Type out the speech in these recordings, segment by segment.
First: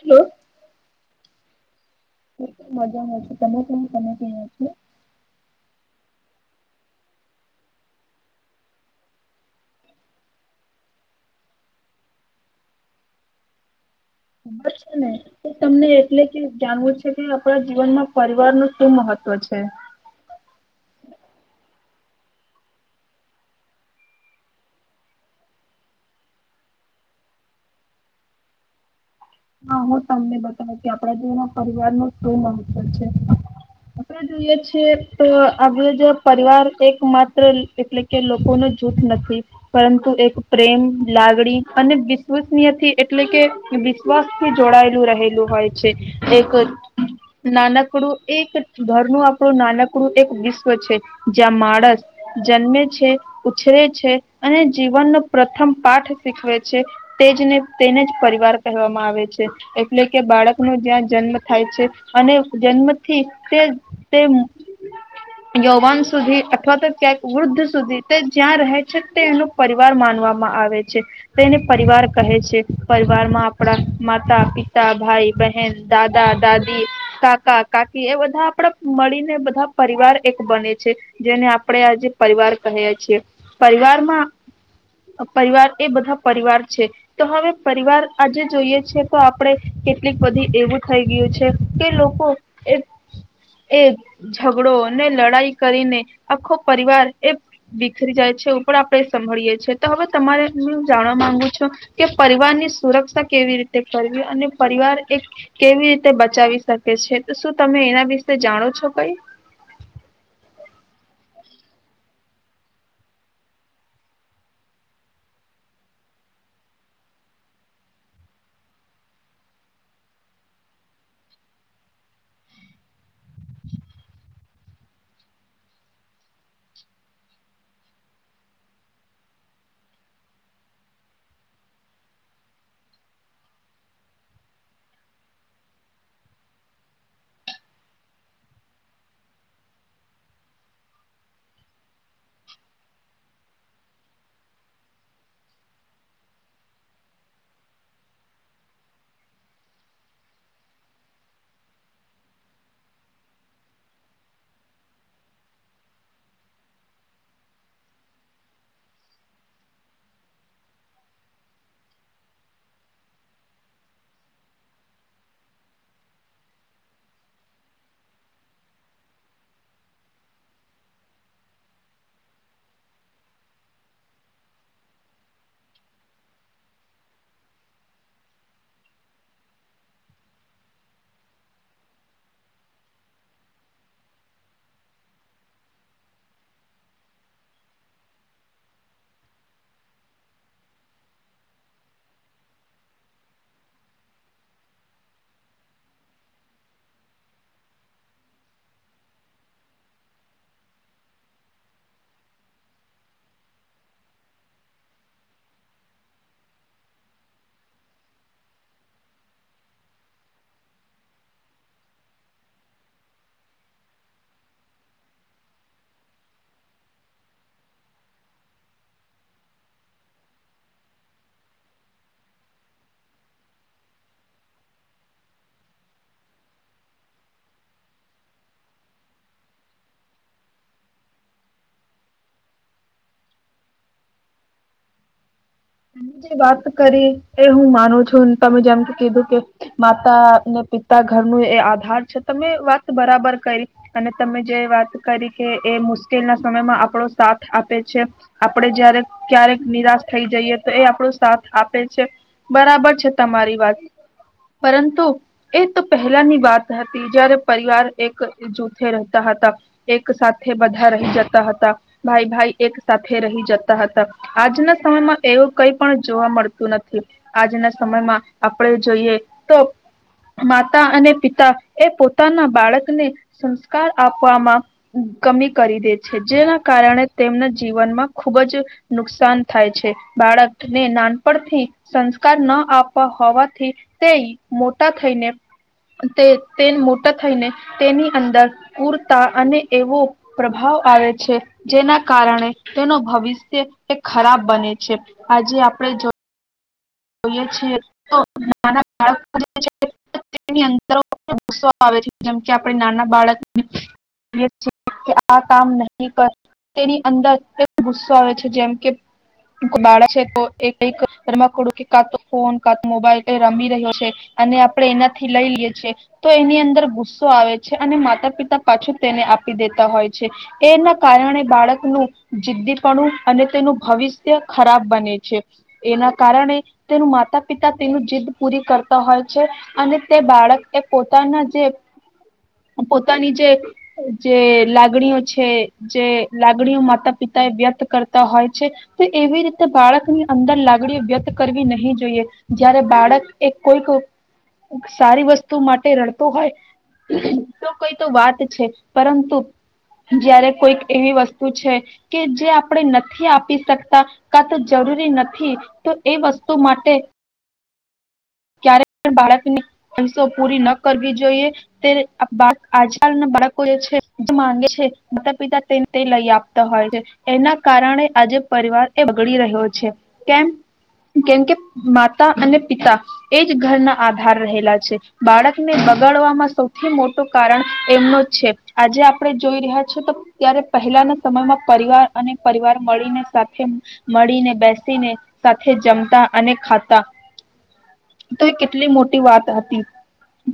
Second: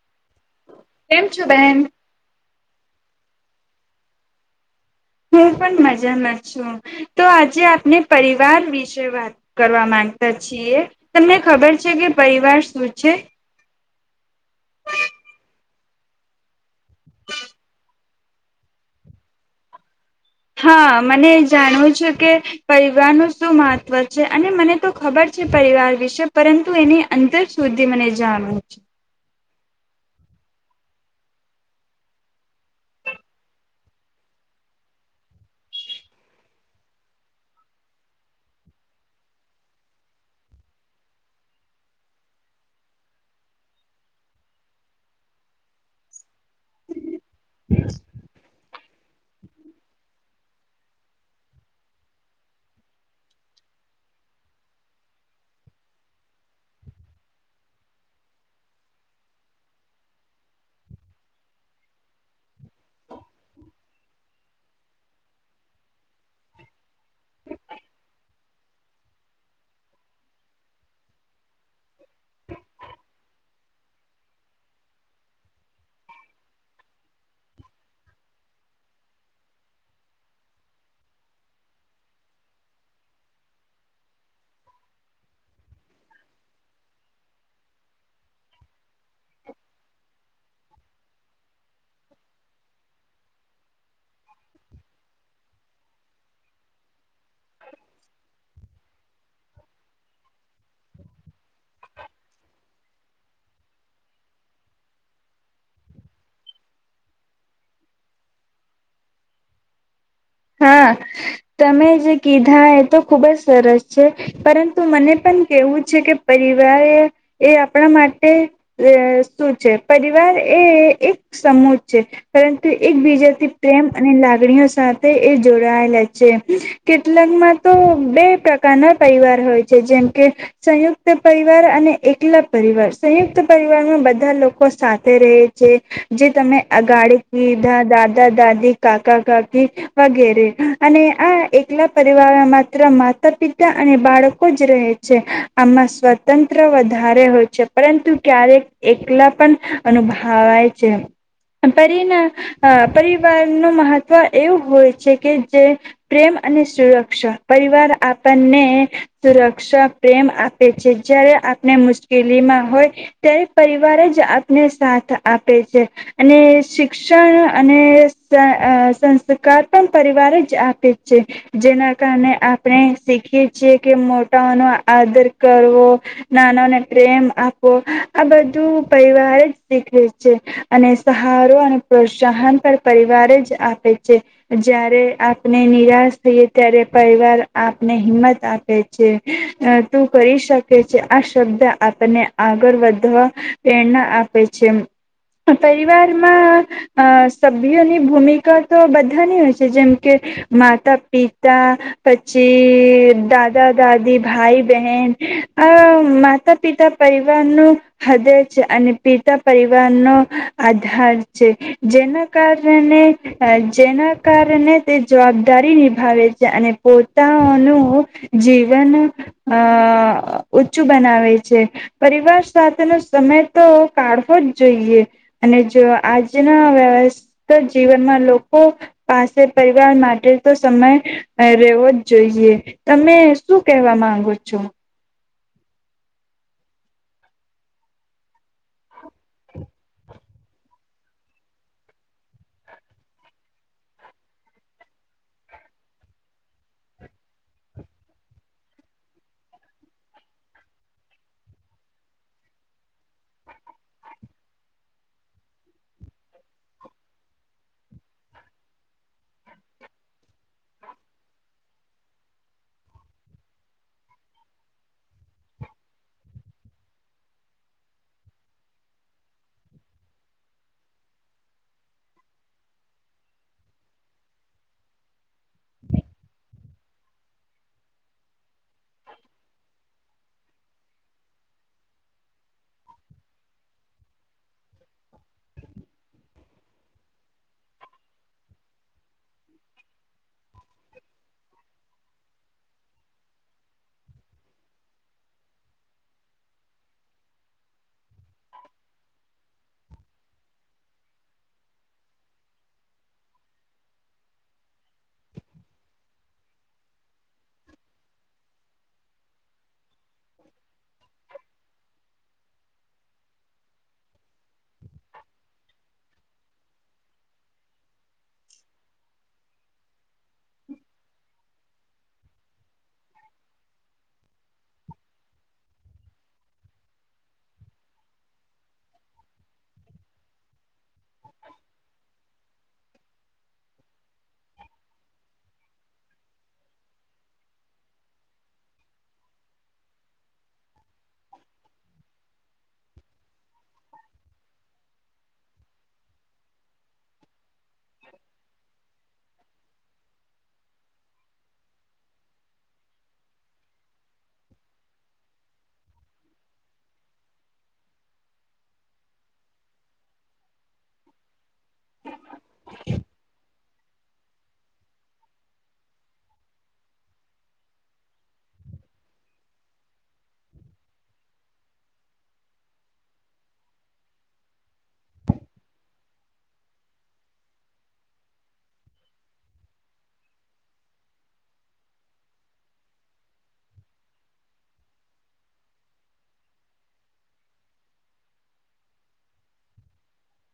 Hello કેમ છો બેન? મજામાં છું, તમે પણ તમે ક્યા છો હું પણ મજામાં છું, તો આજે આપને પરિવાર વિશે વાત કરવા માંગતા છીએ, તમને ખબર છે કે પરિવાર શું છે? ખબર છે ને, તો તમને એટલે કે જાણવું છે કે આપણા જીવનમાં પરિવાર નું શું મહત્વ છે? હા મને એ જાણવું છે, કે પરિવારનું શું મહત્વ છે અને મને તો ખબર છે પરિવાર વિશે પરંતુ એની અંદર સુધી મને જાણવુ છે. હા હું તમને બતાવુ કે આપણા જીવનમાં પરિવાર નું શું મહત્વ છે? આપણે જોઈએ છીએ તો આપ જો પરિવાર એક માત્ર એટલે કે લોકોનું જૂથ નથી, પરંતુ એક પ્રેમ, લાગણી અને વિશ્વસનીયથી એટલે કે વિશ્વાસ જોડાયેલું રહેલું હોય છે, એક નાનકડું એક ઘરનું આપણું નાનકડું એક વિશ્વ છે, જ્યાં માણસ જન્મે છે ઉછરે છે, અને જીવનનો પ્રથમ પાઠ શીખવે છે, તેજને તેને જ પરિવાર કહેવામાં આવે છે. એટલે કે બાળકનો જ્યાં જન્મ થાય છે, અને જન્મથી તે તે યૌવાન સુધી અથવા તો ક્યાંક વૃદ્ધ સુધી તે જ્યાં રહે છે, તે એનો પરિવાર માનવામાં આવે છે, તેને પરિવાર કહે છે. પરિવારમાં આપણા માતા, પિતા, ભાઈ, બહેન, દાદા, દાદી, કાકા, કાકી એ બધા આપડા મળીને બધા પરિવાર એક બને છે. જેને આપણે આજે પરિવાર કહીએ છીએ, પરિવારમાં પરિવાર એ બધા પરિવાર છે, તો હવે પરિવાર આજે જોઈએ તો આપણે કેટલીક બધી એવું થઈ ગયું છે, કે લોકો એ એ ઝઘડો ને લડાઈ કરીને આખો પરિવાર એ બીખરી જાય છે, ઉપર આપણે સંભળીએ છીએ તો હવે તમારે હું જાણવા માંગુ છું, કે પરિવાર ની સુરક્ષા કેવી રી કરવી અને પરિવાર એક કેવી રીતે બચાવી શકે છે, તો શું તમે એના વિશે જાણો છો કઈ? હા તમે જે કીધા એ તો ખુબ જ સરસ છે, પરંતુ મને પણ કેવું છે કે પરિવાર એ આપણા માટે શું છે, પરિવાર એ એક સમૂહ છે, પરંતુ એકબીજાથી પ્રેમ અને લાગણીઓ સાથે એ જોડાયેલા છે. કેટલાકમાં તો બે પ્રકારના પરિવાર હોય છે, જેમ કે સંયુક્ત પરિવાર અને એકલા પરિવાર. સંયુક્ત પરિવારમાં બધા લોકો સાથે રહે છે, જે તમે અગાડી કીધા દાદા, દાદી, કાકા, કાકી, વગેરે અને આ એકલા પરિવારમાં માત્ર માતા, પિતા અને બાળકો જ રહે છે, આમાં સ્વતંત્ર વધારે હોય છે, પરંતુ ક્યારેક એકલા પણ અનુભવાય છે. પરીન અમ પરિવારનું મહત્વ એવું હોય. છે કે જે પ્રેમ અને સુરક્ષા. પરિવાર આપણને સુરક્ષા પ્રેમ આપે છે, જયારે આપણે મુશ્કેલીમાં હોય ત્યારે પરિવાર જ આપને સાથ આપે છે, અને શિક્ષણ અને સન સંસ્કાર પરિવારે જ આપે છે, જેના કારણે આપણે શીખીએ છીએ, કે મોટાઓનો આદર કરવો, નાનાને પ્રેમ આપવો, આ બધું પરિવારે જ શીખવે છે, અને સહારો અને પ્રોત્સાહન પણ પરિવારે જ આપે છે. જ્યારે આપને નિરાશ થઈએ ત્યારે પરિવાર આપને હિંમત આપે છે, તું કરી શકે છે આ શબ્દ આપને આગળ વધવા પ્રેરણા આપે છે, પરિવારમાં સભ્યોની ભૂમિકા તો બધાની હોય છે જેમ કે માતા, પિતા પછી દાદા, દાદી, ભાઈ, બહેન. અ માતા પિતા પરિવાર નું હૃદય છે, અને પિતા પરિવાર નો આધાર છે, જેના કારણે જેના કારણે તે જવાબદારી નિભાવે છે, અને પોતાનું જીવન અ ઊંચું બનાવે છે. પરિવાર સાથેનો સમય તો કાઢવો જ જોઈએ, અને જો આજના વ્યસ્ત જીવનમાં લોકો કો પાસે પરિવાર માટે તો સમય રહેેવો જ જોઈએ, તમે શું કેવા માંગો છો? તમે જે વાત કરી એ હું માનું છું, તમે જેમ કે કીધું કે માતા અને પિતા ઘર નું એ આધાર છે, તમે વાત બરાબર કરી અને તમે જે વાત કરી કે એ મુશ્કેલ ના સમયમાં આપડો સાથ આપે છે, આપડે જય્યારે ક્યારેક નિરાશ થઈ જઈએ. એ આપણો સાથ આપે છે, બરાબર છે તમારી વાત પરંતુ એ તો પહેલાની વાત હતી, જયારે પરિવાર એક જૂથે રહેતા હતા, એક સાથે બધા રહી જતા હતા, ભાઈ ભાઈ એક સાથે રહી જતા હતા, આજના સમયમાં એવું કઈ પણ જોવા મળતું નથી. આજના સમયમાં આપણે જોઈએ તો માતા અને પિતા એ પોતાના બાળકને સંસ્કાર આપવામાં કમી કરી દે છે, જેના કારણે તેમના જીવનમાં ખુબ જ નુકસાન થાય છે. બાળકને નાનપણથી સંસ્કાર ન આપવા હોવાથી તે મોટા થઈને તે તે મોટા થઈને તેની અંદર પૂરતા અને એવો પ્રભાવ આવે છે, જેના કારણે તેનો ભવિષ્ય એ ખરાબ બને છે. છે. આજે આપડે જો જોઈએ છીએ તો જેમ કે આપણે નાના બાળક આ કામ નહી કરવાનું તેની અંદર ગુસ્સો આવે છે, જેમ કે બાળક છે કે આ કઈક રમકડું કે કા તો ફોન કાં તો મોબાઈલ રમી રહ્યો છે, અને આપણે એનાથી લઈ લઈ છીએ, તો એની અંદર ગુસ્સો આવે છે, અને માતા પિતા પાછું તેને આપી દેતા હોય છે, તેના કારણે બાળકનું જિદ્દીપણું અને તેનું ભવિષ્ય ખરાબ બને છે. એના કારણે તેનું માતા પિતા તેનું જીદ પૂરી કરતા હોય છે, અને તે બાળક એ પોતાના જે જે પોતાની જે લાગણીઓ છે જે લાગણીઓ માતા પિતા એ વ્યત કરતા હોય છે, તો એવી રીતે બાળકની અંદર લાગણીઓ વ્યત કરવી નહી જોઈએ, જયારે બાળક એ કોઈક સારી વસ્તુ માટે રડતો હોય, તો કઈ તો વાત છે, પરંતુ જ્યારે કોઈક એવી વસ્તુ છે કે જે આપણે નથી આપી શકતા કા તો જરૂરી નથી તો એ વસ્તુ માટે ક્યારે બાળકની વીસો પૂરી ન કરવી જોઈએ, તે આજલ બાળકો જે છે માંગે છે, માતા પિતા તેને તે લઈ આપતા હોય છે, એના કારણે આજે પરિવાર એ બગડી રહ્યો છે, કેમ કેમ કે માતા અને પિતા એ જ ઘરના આધાર રહેલા છે, બાળકને બગાડમાં સૌથી મોટું કારણ એમનો જ છે, આજે આપણે જોઈ રહ્યા છો તો ત્યારે પહેલાના સમયમાં પરિવાર અને પરિવાર મળીને સાથે મળીને બેસીને સાથે જમતા અને ખાતા તો એ કેટલી મોટી વાત હતી,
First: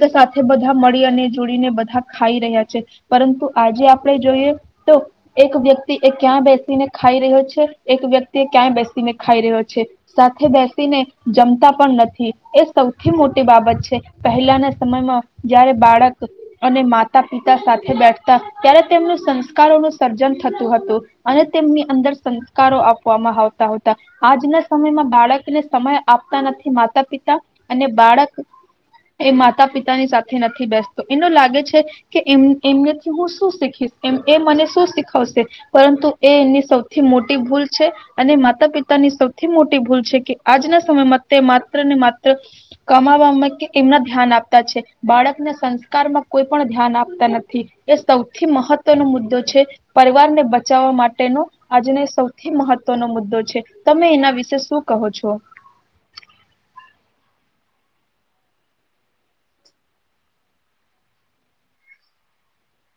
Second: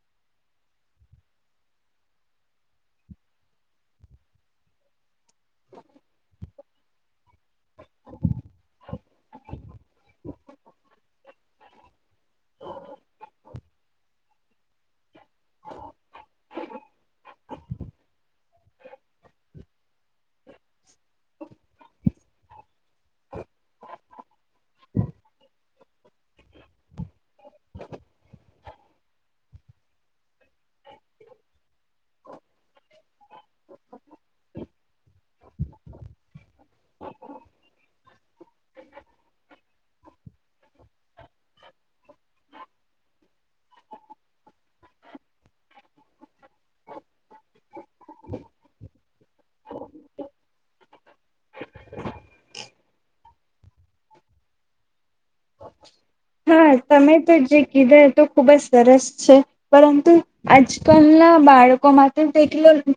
તો સાથે બધા મળી અને જોડીને બધા ખાઈ રહ્યા છે, પરંતુ આજે આપણે જોઈએ તો એક વ્યક્તિ એ ક્યાં બે ને ખાઈ રહ્યો છે, એક વ્યક્તિ ક્યાંય બેસીને ખાઈ રહ્યો છે, સાથે બેસીને જમતા પણ નથી. એ સૌથી મોટી બાબત છે પહેલાના સમયમાં જયારે બાળક અને માતા પિતા સાથે બેઠતા ત્યારે તેમનું સંસ્કારોનું સર્જન થતું હતું. અને તેમની અંદર સંસ્કારો આપવામાં આવતા હતા. આજના સમયમાં બાળકને સમય આપતા નથી. માતા પિતા અને બાળક એ માતા પિતાની સાથે નથી બેસતો. એનું લાગે છે કે એમનેથી હું શું શીખીશ? એ મને શું શીખાવશે? પરંતુ એ એની સૌથી મોટી ભૂલ છે અને માતા પિતાની સૌથી મોટી ભૂલ છે કે આજના સમયમાં તે માત્ર ને માત્ર કમાવામાં કે એમના ધ્યાન આપતા છે. બાળકને સંસ્કારમાં કોઈ પણ ધ્યાન આપતા નથી. એ સૌથી મહત્વનો મુદ્દો છે. પરિવારને બચાવવા માટેનો આજનો સૌથી મહત્વનો મુદ્દો છે તમે એના વિશે શું કહો છો? હા તમે તો જે કીધુ તું ખુબ જ સરસ છે‌. પરંતુ આજ કલ ના બાળકોમાં તોટે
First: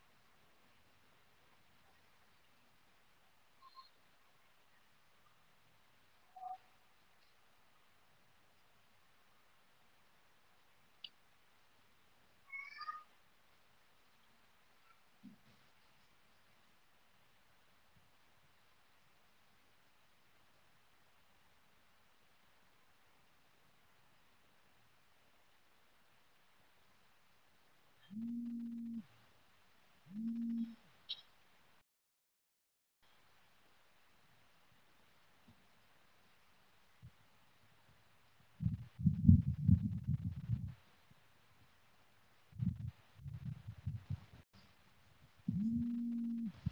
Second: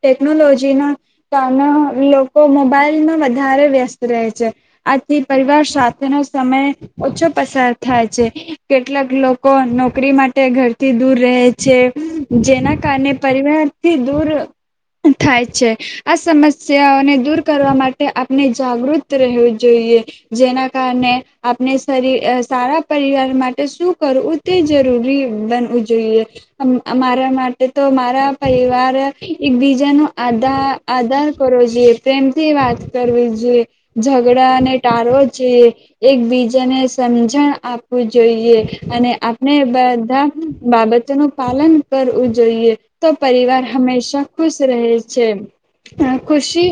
ટેકનોલોજી ના કારણે લોકો મોબાઈલમાં વધારે વ્યસ્ત રહે છે. આથી પરિવાર સાથેનો સમય ઓછો પ થાય છે કેટલાક લોકો નોકરી માટે ઘરથી દૂર રહે છે જેના કારણે પરિવારથી દૂર થાય છે આ સમસ્યાઓને દૂર કરવા માટે આપણે જાગૃત રહેવું જોઈએ જેના કારણે આપણે શરીર સારા પરિવાર માટે શું કરવું તે જરૂરી બનવું જોઈએ અમારા માટે તો મારા પરિવાર એકબીજા ન આધાર આધાર કરો જોઈએ પ્રેમથી વાત કરવી જોઈએ ઝઘડાને ટાળવો જોઈએ એકબીજાને સમજણ આપવું જોઈએ અને આપણે બધા બાબતોનુંું પાલન કરવું જોઈએ તો પરિવાર હંમેશા ખુશ રહે છે ખુશી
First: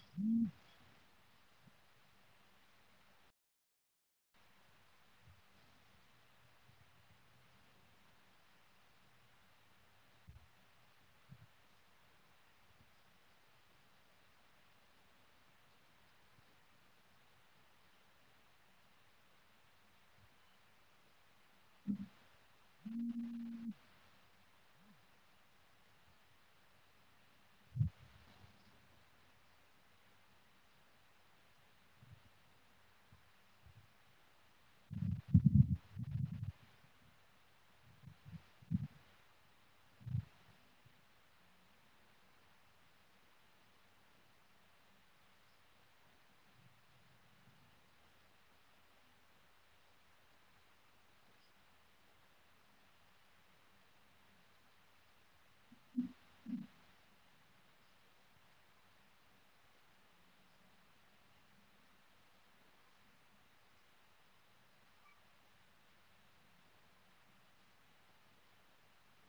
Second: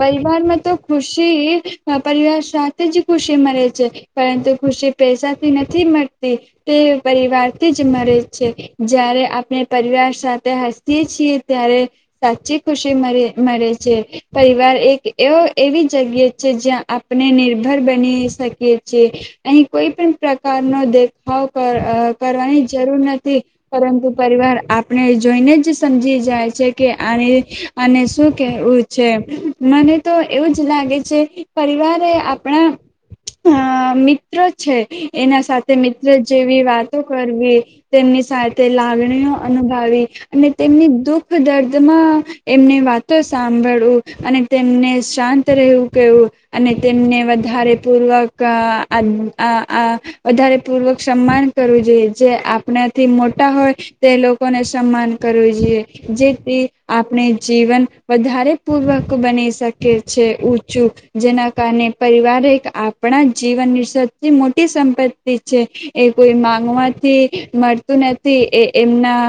પરિવારમાં તો ખુશી પરિવાર સાથે જ ખુશી મે છે. પરંતુ ખુશી પૈસાથી નથી મળતી તે પરિવારથી જ મળે છે જ્યારે આપણે પરિવાર સાથે હસીતીએ છીએ ત્યારે સાચી ખુશીે મળે છે પરિવાર એક એવો એવી જગ્યાએ છે જ્યાં આપણે નિર્ભર બની શકીએ અહી કોઈ પણ પ્રકાર ન દ હ કરવાની જરૂર નથી પરંતુ પરિવાર આપણે જોઈને જ સમજી જાય છે કે આને આને શું કેવું છે મને તો એવું જ લાગે છે પરિવારે આપણા અ મિત્ર છે એના સાથે મિત્ર જેવી વાતો કરવી તેમની સાથે લાગણીઓ અનુભવી અને તેમની દુઃખ દર્દમાં એમની વાતો સાંભળવીું અને તેમને શાંત રહેવું કહેવું અને તેમને વધારે પૂર્વક વધારે પૂર્વક સન્માન કરવું જોઈએ જે આપણાથી મોટા હોય તે લોકોને સન્માન કરવું જોઈએ જેથી આપણે જીવન વધારે પૂર્વક બની શકીએ છે ઊચું જેના કારણે પરિવારે એક આપ જીવનની સૌથી મોટી સંપત્તિ છે એ કોઈ માંગવાથી મળતું નથી એ એમના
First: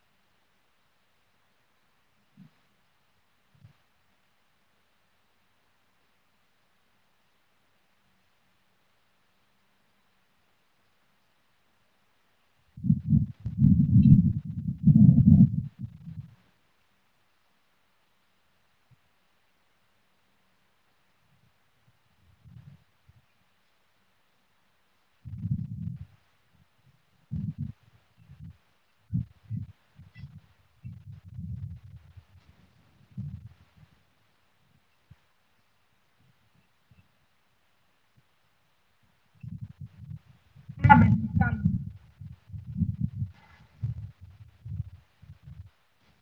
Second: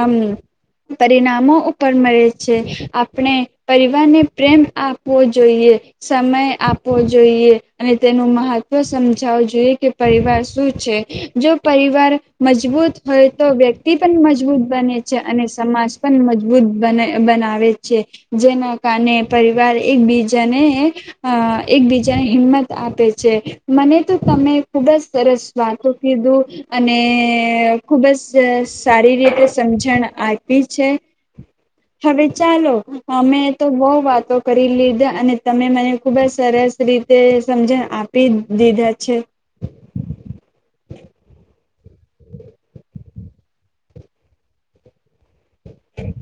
પરિણામો ઉપર મળે છે આપણે પરિવારને પ્રેમ આપવો જોઈએ સમય આપવો જોઈએ અને તેનું મહત્વ સમજો જોઈએ કે પરિવાર શું છે જો પરિવાર મજબૂત હોય તો વ્યક્તિ પણ મજબૂત બને છે અને સમાજ પણ મજબૂત બને બનાવે છે જેના કારણે પરિવાર એકબીજાને અ એકબીજાને હિંમત આપે છે. મને તો તમે ખુબ જ સરસ વાતો કીધું અને ખુબ જ સારી રીતે સમજણ આપી છે હવે ચાલો અમે તો બહ વાતો કરી લીધા અને તમે મને ખુબ જ સરસ રીતે સમજણ આપી. દીધા છે હ હ